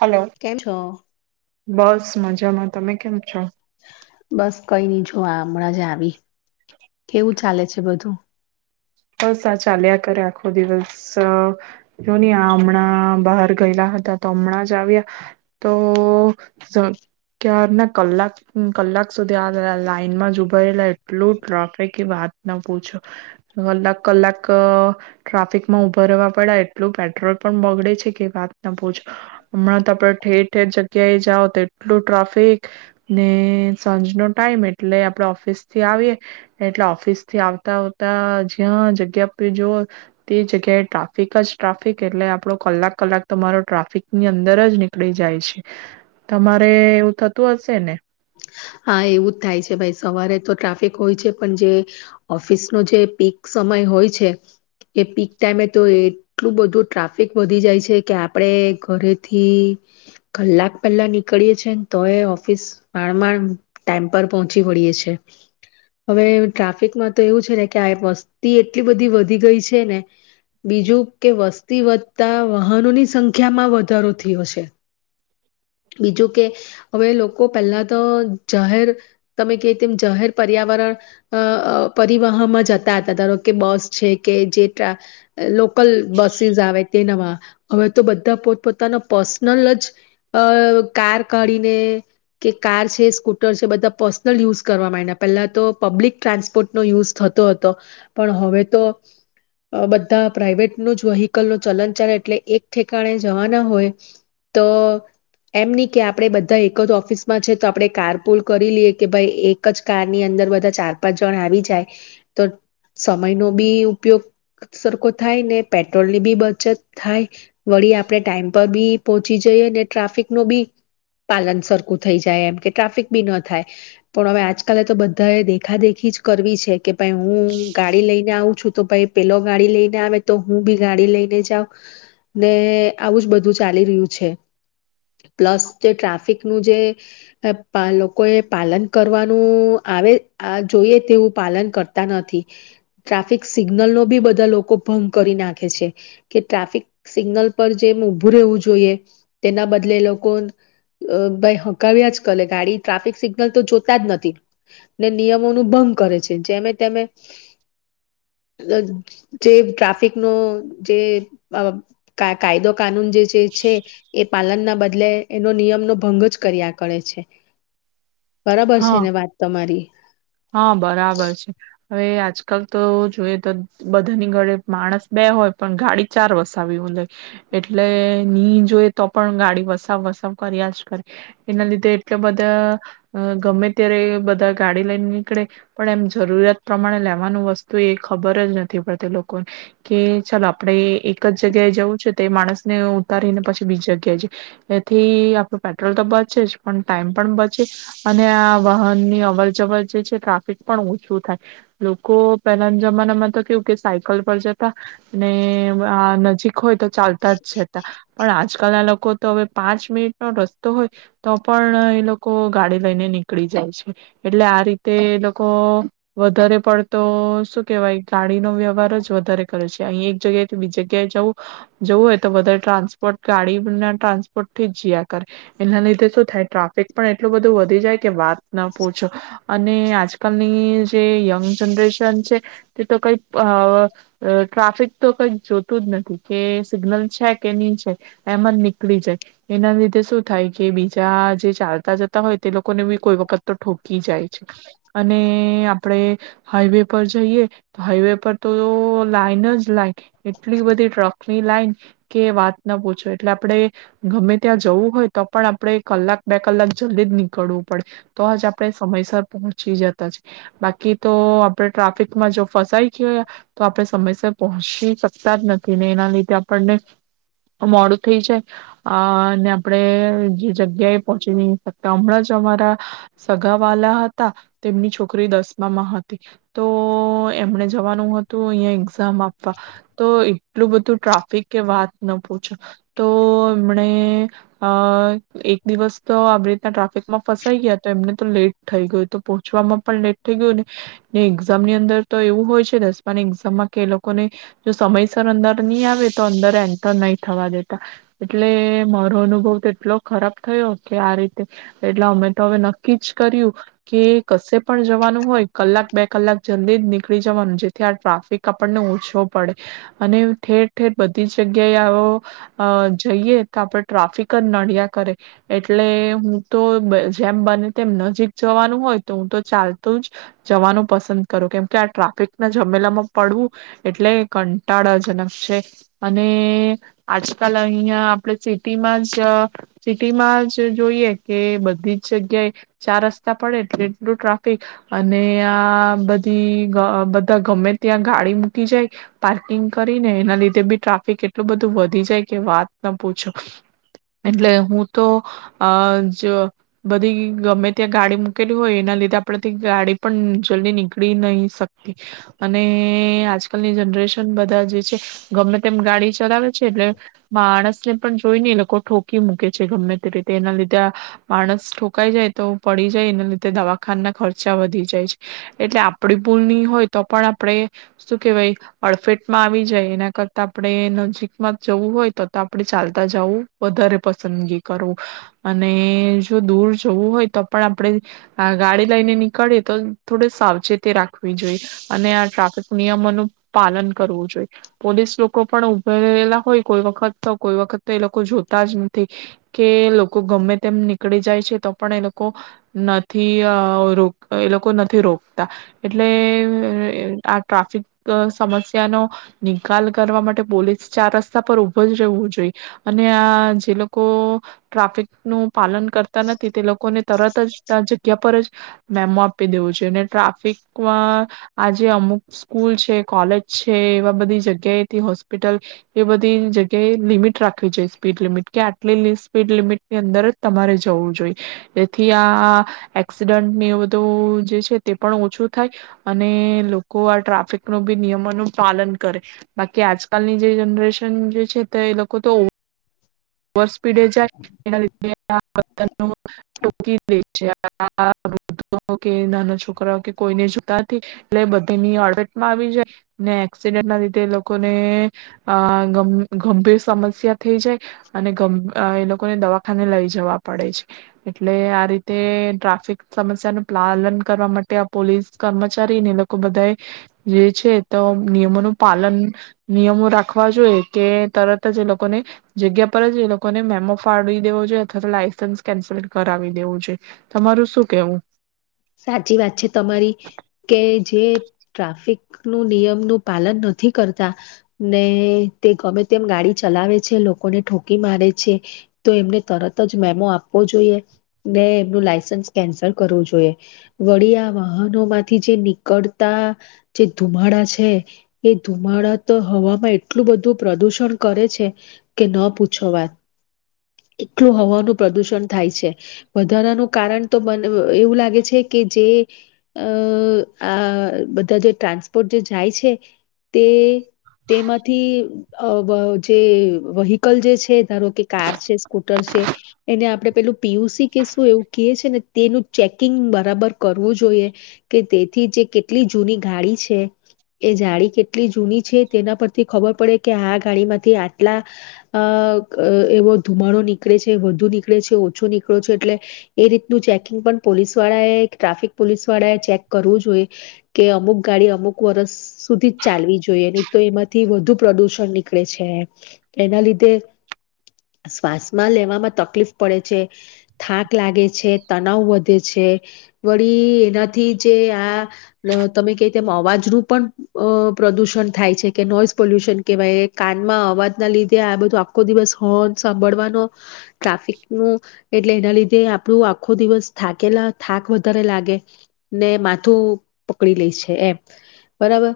Hello કેમ છો. બસ મજામાં તમે કેમ છ બસ કઈ નઈ જો હમણાં જ આવી કેવું ચાલે છે બધુ. બસ આ ચાલ્યા કરે આખો દિવસ જો નહી આ હમણાં બહાર ગયેલા હતા તો હમણાં જ આવ્યા તો ક્યાર ના કલાક કલાક સુધી આ લાઈન માં જ ઉભયેલા એટલું ટ્રાફિક વાત ન પૂછો. કલાક કલાક ટ્રાફિક માં ઉભા રવા પડ્યા એટલું પેટ્રોલ પણ બગડે છે કે વાત ના પહછો હમણાં તો આપડ ઠેર ઠેર જગ્યાએ જાઓ તો એટલું ટ્રાફિક ને સાંજનોો ટાઈમ એટલે આપડ ઓફિસ થી આવીએ એટલે ઓફિસ થી આવતા આવતા. જ્યાં જગ્યા પ જુઓ તે જગ્યાએ ટ્રાફિક જ ટ્રાફિક એટલે આપડો કલાક કલાક તમારો ટ્રાફિકની અંદર જ નીકળી જાય છે તમારે એવું થતું હશે ને. હા એવું જ થાય છે ભાઈ સવારે તો ટ્રાફિક હોય છે પણ જે ઓફિસ ન જે પીક સમય હોય છે એ પીક ટાઈમે તો એટલું બધું ટ્રાફિક વધી જાય છે કે આપડે ઘરેથી કલાક પહેલા નીકળીએ છે ને તો એ ઓફિસ માણ માણ. ટાઈમ પર પહોંચી વળીએ છે હવે ટ્રાફિકમાં તો એવું છે ને કે આ વસ્તી એટલી બધી વધી ગઈ છે ને બીજું કે વસ્તી વધતા વાહનોની સંખ્યામાં વધારો થયો છે બીજું કે હવે લોકો પહેલા તો. જાહેર તમે ક તેમ જાહેર પર્યાવરણ પરિવહનમાં જતા હતા ધારો કે બસ છે કે જે લોકલ બસીસ આવે તેનામાં હવે તો બધા પોતપોતાનો પર્સનલ જ કાર કાઢીને કે કાર છે સ્કૂ. [unintelligible] બધા પર્સનલ યુઝ કરવાવા માયંડા, પહેલા તો પબ્લિક ટ્રાન્સપોર્ટ નો યુઝ થતો હતો, પણ હવે તો અહ બધા પ્રાઈવેટ નું જ વ્હીકલ નું ચલન ચલે એટલે એક ઠેકાણે જવાના હોય તો એમ નહી કે આપણે બધા એક જ ઓફિસમાં છે તો આપણે કાર પૂલ કરી લઈએ કે ભાઈ એક જ કાર ની અંદર બધા ચાર પાંચ જણ આવી જાય, તો સમય નો બી ઉપયોગ સરખો થાય ને પેટ્રોલ ની બી બચત થાય. વળી આપણે ટાઈમ પર બી પહોંચી જઈ અને ટ્રાફિક નું બી પાલન સરખું થઈ જાય એમ, કે ટ્રાફિક બી ન થાય, પણ હવે આજકાલે તો બધાએ દેખા દેખી જ કરવી છે, કે ભાઈ હું ગાડી લઈને આવું છું તો ભાઈ પેલો ગાડી લઈને આવે તો હું બી ગાડી લઈને જાઉં, ને આવું જ બધું ચાલી રહ્યું છે. પ્લસ જે ટ્રાફિકનું જે અહ પાલ લોકો એ પાલન કરવાનું આવે આ જોઈએ તેવું પાલન કરતા નથી. ટ્રાફિક સિગ્નલ નો બી બધા લોકો ભંગ કરી નાખે છે. કે ટ્રાફિક સિગ્નલ પર જેમ ઉભું રહેવું જોઈએ તેના બદલે એ લોકો અહ ભાઈ હકાવ્યા જ કલે ગાડી ટ્રાફિક સિગ્નલ તો જોતા જ નથી, ને નિયમો નું ભંગ કરે છે, જેમે તેમે અહ જે ટ્રાફિકનો જે અહ કા કાયદો કાનૂન જે છે એ પાલન ના બદલે એનો નિયમનો ભંગ જ કર્યા કરે છે. બરબર છે હા ને વાત તમારી? હા બરાબર છે. હવે આજકાલ તો જોઈએ તો બધાની ઘડે માણસ બે હોય પણ ગાડી ચાર વસાવી હોય લે, એટલે ની જોયે તો પણ ગાડી વસાવ વસાવ કર્યા જ કરે, એના લીધે એટલે બધા ગમે ત્યારે બધા ગાડી લઈને ની કળે પણ એમ જરૂરિયાત પ્રમાણે લેવાનું વસ્તુ એ ખબર જ નથી પડતી લોકોને, કે ચાલ આપણેે એક જ જગ્યાએ જવું છે તે માણસને ઉતારીને પછી બીજી જગ્યાએ જઈ, એથી આપણું પેટ્રોલ તો બચે જ પણ ટાઈમ પણ બચે અને આ વાહનની અવર જવર જે છે તે ટ્રાફિક પણ ઓછું થાય. લોકો પહેલાના જમાનામાં તો કેવું કે સાયકલ પર જતા, ને આ નજીક- હોય તો ચાલતા જ છે તા, પણ આજકાલના લોકો તો હવે પાંચ મિનિટ નો રસ્તો હોય તો પણ એ લોકો ગાડી લઈને નીકળી જાય છે. એટલે આ રીત તે લોકો વધારે પડતો શું કેહેવાય ગાડીનો વ્યવહાર જ વધારે કરે છે. અહી એક જગ્યાએથી બીજી જગ્યાએ જવું જવું હોય તો વધારે ટ્રાન્સપોર્ટ ગાડી ના ટ્રાન્સપોર્ટ થી જયા કરે, એના લીધે શું થાય ટ્રાફિક પણ એટલું બધું વધી જાય કે વાત ના પૂછો. અને આજકાલની જે યંગ જનરેશન છે, તે તો કંઈક અહ ટ્રાફિક તો કંઈક જોતું જ નથી. કે સિગ્નલ છે કે ની છે, એમ જ નીકળી જાય એના લીધે શું થાય કે બીજા જે ચાલતા જતા હોય તે લોકોને બી કોઈ વખત તો ઠોકી જાય. અને આપડે હાઈવે પર જઈએ, હાઈવે પર તો લાઈન જ લાઈન લાગી, એટલી બધી ટ્રકની લાઈન કે વાત ન પૂછો, એટલે આપણે ઘમે ત્યાં જવું હોય તો પણ આપણે કલાક બે કલાક જલ્દી જ નીકળવું પડે, તોજ આપડણે સમયસર પહોંચી જતા છે. બાકી તો આપણે ટ્રાફિકમાં જો ફસાઈ ગયો તો આપડે સમયસર પહોંચી શકતા જ નથી, ને એના લીધે આપણને મોડું થઈ જાય, અહ ને આપણે જે જગ્યાએ પહોંચી ની શકતા. હમણાં જ અમારા સગા વહાલા હતા તેમની છોકરી દસમામાં હતી. તો એમને જવાનું હતું અહીયાં એક્ઝામ આપવા, તો એટલું બધું ટ્રાફિક કે વાત ન પૂછો. તો એમણે અહ એક દિવસ તો આવી રીતના ટ્રાફિકમાં ફસાઈ ગયા તો એમને તો લેટ થઈ ગયું તો પહોંચવામાં પણ લેટ થઈ ગયુ ને એક્ઝામ ની અંદર તો એવું હોય છે દસમાની એક્ઝામમાં કે એ લોકોને જો સમયસર અંદર નહી આવે તો અંદર એન્ટર નહી થવા દેતા, એટલે મારો અનુભવ તો એટલો ખરાબ થયો કે આ રીતે એટલે અમે તો હવે નક્કી જ કર્યું કે કસે પણ જવાનું હોય કલાક બે કલાક જલ્દી જ નીકળી જવાનું, જેથી આ ટ્રાફિક આપણને ઓછો પડે, અને ઠેર-ઠેર બધી જગ્યા અહ જઈએ તો આપડ ટ્રાફિક જ નડિયા કરે, એટલે હું તો મ જેમ બને તેમ નજીક જ જવાનું હોય તો હું તો ચાલતું જ જવાનું પસંદ કરું, કેમ કે આ ટ્રાફિક ના જમેલામાં પડવું એટલે એ કંટાળાજનક છે. અને આજકાલ અહિયાં આપણે સિટીમાં જ સિટીમાં જ જોઈએ કે બધી જ જગ્યાએ ચાર રસ સ્તા પડે એટલે એટલું ટ્રાફિક અને આ બધી ગ બધા ગમે ત્યાં ગાડી મૂકી જાય પાર્કિંગ કરીને, એના લીધે બી ટ્રાફિક એટલું બધું વધી જાય કે વાત ન પૂછો, એટલે હું તો અહ જ બધી ગમે ત્યાં ગાડી મૂકેલી હોય એના લીધે આપણેેથી ગાડી પણ જલ્દી નીકળી નહી શકતી, અને આજકાલની જનરેશન બધા જે છે ગમે તેમ ગાડી ચલાવે છે એટલે માણસ ને પણ જોઈ ની એલોકો ઠોકી મૂકે છે ગમે તે રીતે, એના લીધે આ માણસ ઠોકાઈ જાય તો પડી જાય એના લીધે દવાખાનાના ખર્ચા વધી જાય છે. એટલે આપણી ભૂલ ની હોય તો પણ આપણે શું કહેવાય અડફેટમાં આવી જાય, એના કરતાં આપણે નજીકમાં જ જવું હોય તો તો આપણે ચાલતા જાવું વધારે પસંદગી કરવું. અને જો દૂર જવું હોય તો પણ આપણે આ ગાડી લઈને નીકળીએ તો થોડી સાવચેતી રાખવી જોઈ, અને આ ટ્રાફિક નિયમોનું પાલન કરવું જોઈ, પોલીસ લોકો પણ ઉભેલા હોય કોઈ વખત તો કોઈ વખત તો એ લોકો જોતા જ નથી કે લોકો ગમે તેમ નીકળી જાય છે તો પણ એ લોક કો નથી અહ રો એ લોકો નથી રોકતા, એટલે અહ આ ટ્રાફિક સમસ્યાનો નિકાલ કરવા માટે પોલીસ ચાર રસ્તા પર ઉભા જ રહેવું જોઈએ, અને આ જે લોકો ટ્રાફિક નું પાલન કરતા નથી તે લોકોને તરત જ તા જગ્યા પર જ મેમો આપી દેવું જોઈ, અને ટ્રાફિકમાં આજે અમુક સ્કૂલ છે, કોલેજ છે એવા બધી જગ્યાએથી હોસ્પિટલ એ બધી જગ્યાએ લિમિટ રાખવી જોઈ સ્પીડ લિમિટ, કે આટલી લી સ્પીડ લિમિટની અંદર જ તમારે જવું જોઈ. જેથી આ એક્સિડન્ટની એ બધું જે છે તે પણ ઓછું થાય અને લોકો આ ટ્રાફિક નું બી નિયમોનું પાલન કરે. બાકી આજકાલની જે જનરેશન જે છે તે એ લોકો તો ઓવર સ્પીડે જાય એના લીધે આ [unintelligible] ઠોકી જ દે છે. [unintelligible] કે નાના છોકરાઓ કે કોઈને જોતા નથી એટલે બધાયની અડટ માં આવી જાય ને એક્સિડેન્ટ ના લીધે એ લોકોને અહ ગં ગંભીર સમસ્યા થઈ જાય. અને ગં અહ એ લોકોને દવાખાને લઈ જવા પડે છે. એટલે આ રીતે ટ્રાફિક સમસ્યા નું પાલન કરવા માટે આ પોલીસ કર્મચારીને એ લોકો બધા જે છે તો નિયમોનું પાલન નિયમો રાખવા જોઈએ, કે તરત જ એ લોકોને જગ્યા ઉપર જ એ લોકોને મેમો ફાડવી દેવો જોઈ અથવા તો લાયસન્સ કેન્સલ કરાવી દેવું જોઈ. તમારું શું કેવું? સાચી વાત છે તમારી, કે જે ટ્રાફિક નું નિયમનું પાલન નથી કરતા ને તે ગમે તેમ ગાડી ચલાવે છે, લોકોને ઠોકી મારે છે, તો એમને તરત જ મેમો આપવો જોઈએ, ને એમનું લાયસન્સ કેન્સલ કરવું જોઈએ. વળી આ વાહનો માંથી જે નીકળતા જે ધુમાડા છે એ ધુમાડા તો હવામાં એટલું બધું પ્રદુષણ કરે છે કે ન પૂછો વાત. એટલું હવાનું પ્રદૂષણ થાય છે. વધારાનું કારણ તો મન અહ એવું લાગે છે કે કે જે અહ આ બધા જે ટ્રાન્સપોર્ટ જે જાય છે તે તેમાંથી અહ વ જે વહીકલ જે છે ધારો કે કાર છે, સ્કૂટર છે એને આપણે પેલું પીયુસી કે શું એવું ક્યે છે ને તેનું ચેકિંગ બન બરાબર કરવું જોઈએ કે તેથી જે કેટલી જૂની ગાડી છે, એ જાડી કેટલી જૂની છે તેના પરથી ખબર પડે કે આ ગાડી માંથી આટલા અહ ગ એવો ધુમાડો નીકળે છે, વધુ નીકળે છે, ઓછો નીકળો છે, એટલે એ રીતનું ચેકિંગ પણ પોલીસ વાળા ટ્રાફિક પોલીસ વાળાએ ચેક કરવું જોઈએ કે અમુક ગાડી અમુક વરસ સુધી જ ચાલવી જોઈએ નહી તો એમાંથી વધુ પ્રદુષણ નીકળે છે. એના લીધે. શ્વાસમાં લેવામાં તકલીફ પડે છે થાક લાગે છે તનાવ વધે છે. વળી એનાથી જે આ તમે ક તેમ અવાજ નું પણ પ્રદુષણ થાય છે કે નોઈસ પોલ્યુશન કેવાય કાનમાં અવાજ ના લીધે આ બધું આખો દિવસ હોર્ન સાંભળવાનો ટ્રાફિક નું એટલે એના લીધે આપણું આખો દિવસ થાકેલા. થાક વધારે લાગે ને માથું પકડી લે છે એમ બરાબર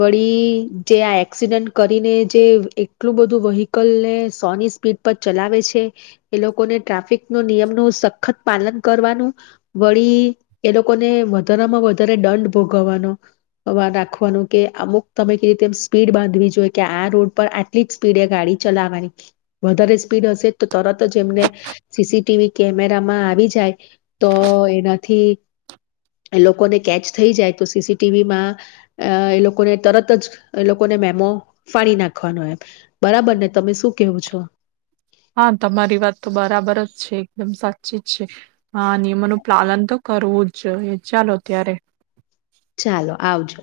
વળી જે આ એક્સિડન્ટ કરીને જે એટલું બધું વ્હીકલને સોની સ્પીડ પર ચલાવે છે. એ લોકોને ટ્રાફિક નો નિયમ ન સખત. પાલન કરવાનું. વળી એ લોકોને વધારમાં વધારે દંડ ભોગવવાનો રાખવાનો કે અમુક તમે ક રીતે એમ સ્પીડ બાંધવી જોઈએ કે આ રોડ પર આટલી જ સ્પીડ એ ગાડી ચલાવવાની વધારે સ્પીડ હશે તો તરત જ એમને સીસીટીવી કેમેરામાં આવી જાય. તો. થી લોકોને કેચ થઈ જાય તો સીસીટીવી માં એ લોકોને તરત જ એ લોકોને મેમો ફાણી નાખવાનો એમ. બરાબર ને તમે શું. કેવું છો. હા તમારી વાત તો બરાબર જ છે એકદમ સાચી જ છે આ નિયમોનું પાલન તો કરવું જ જોઈએ ચાલો ત્યારે. ચાલો આવજો.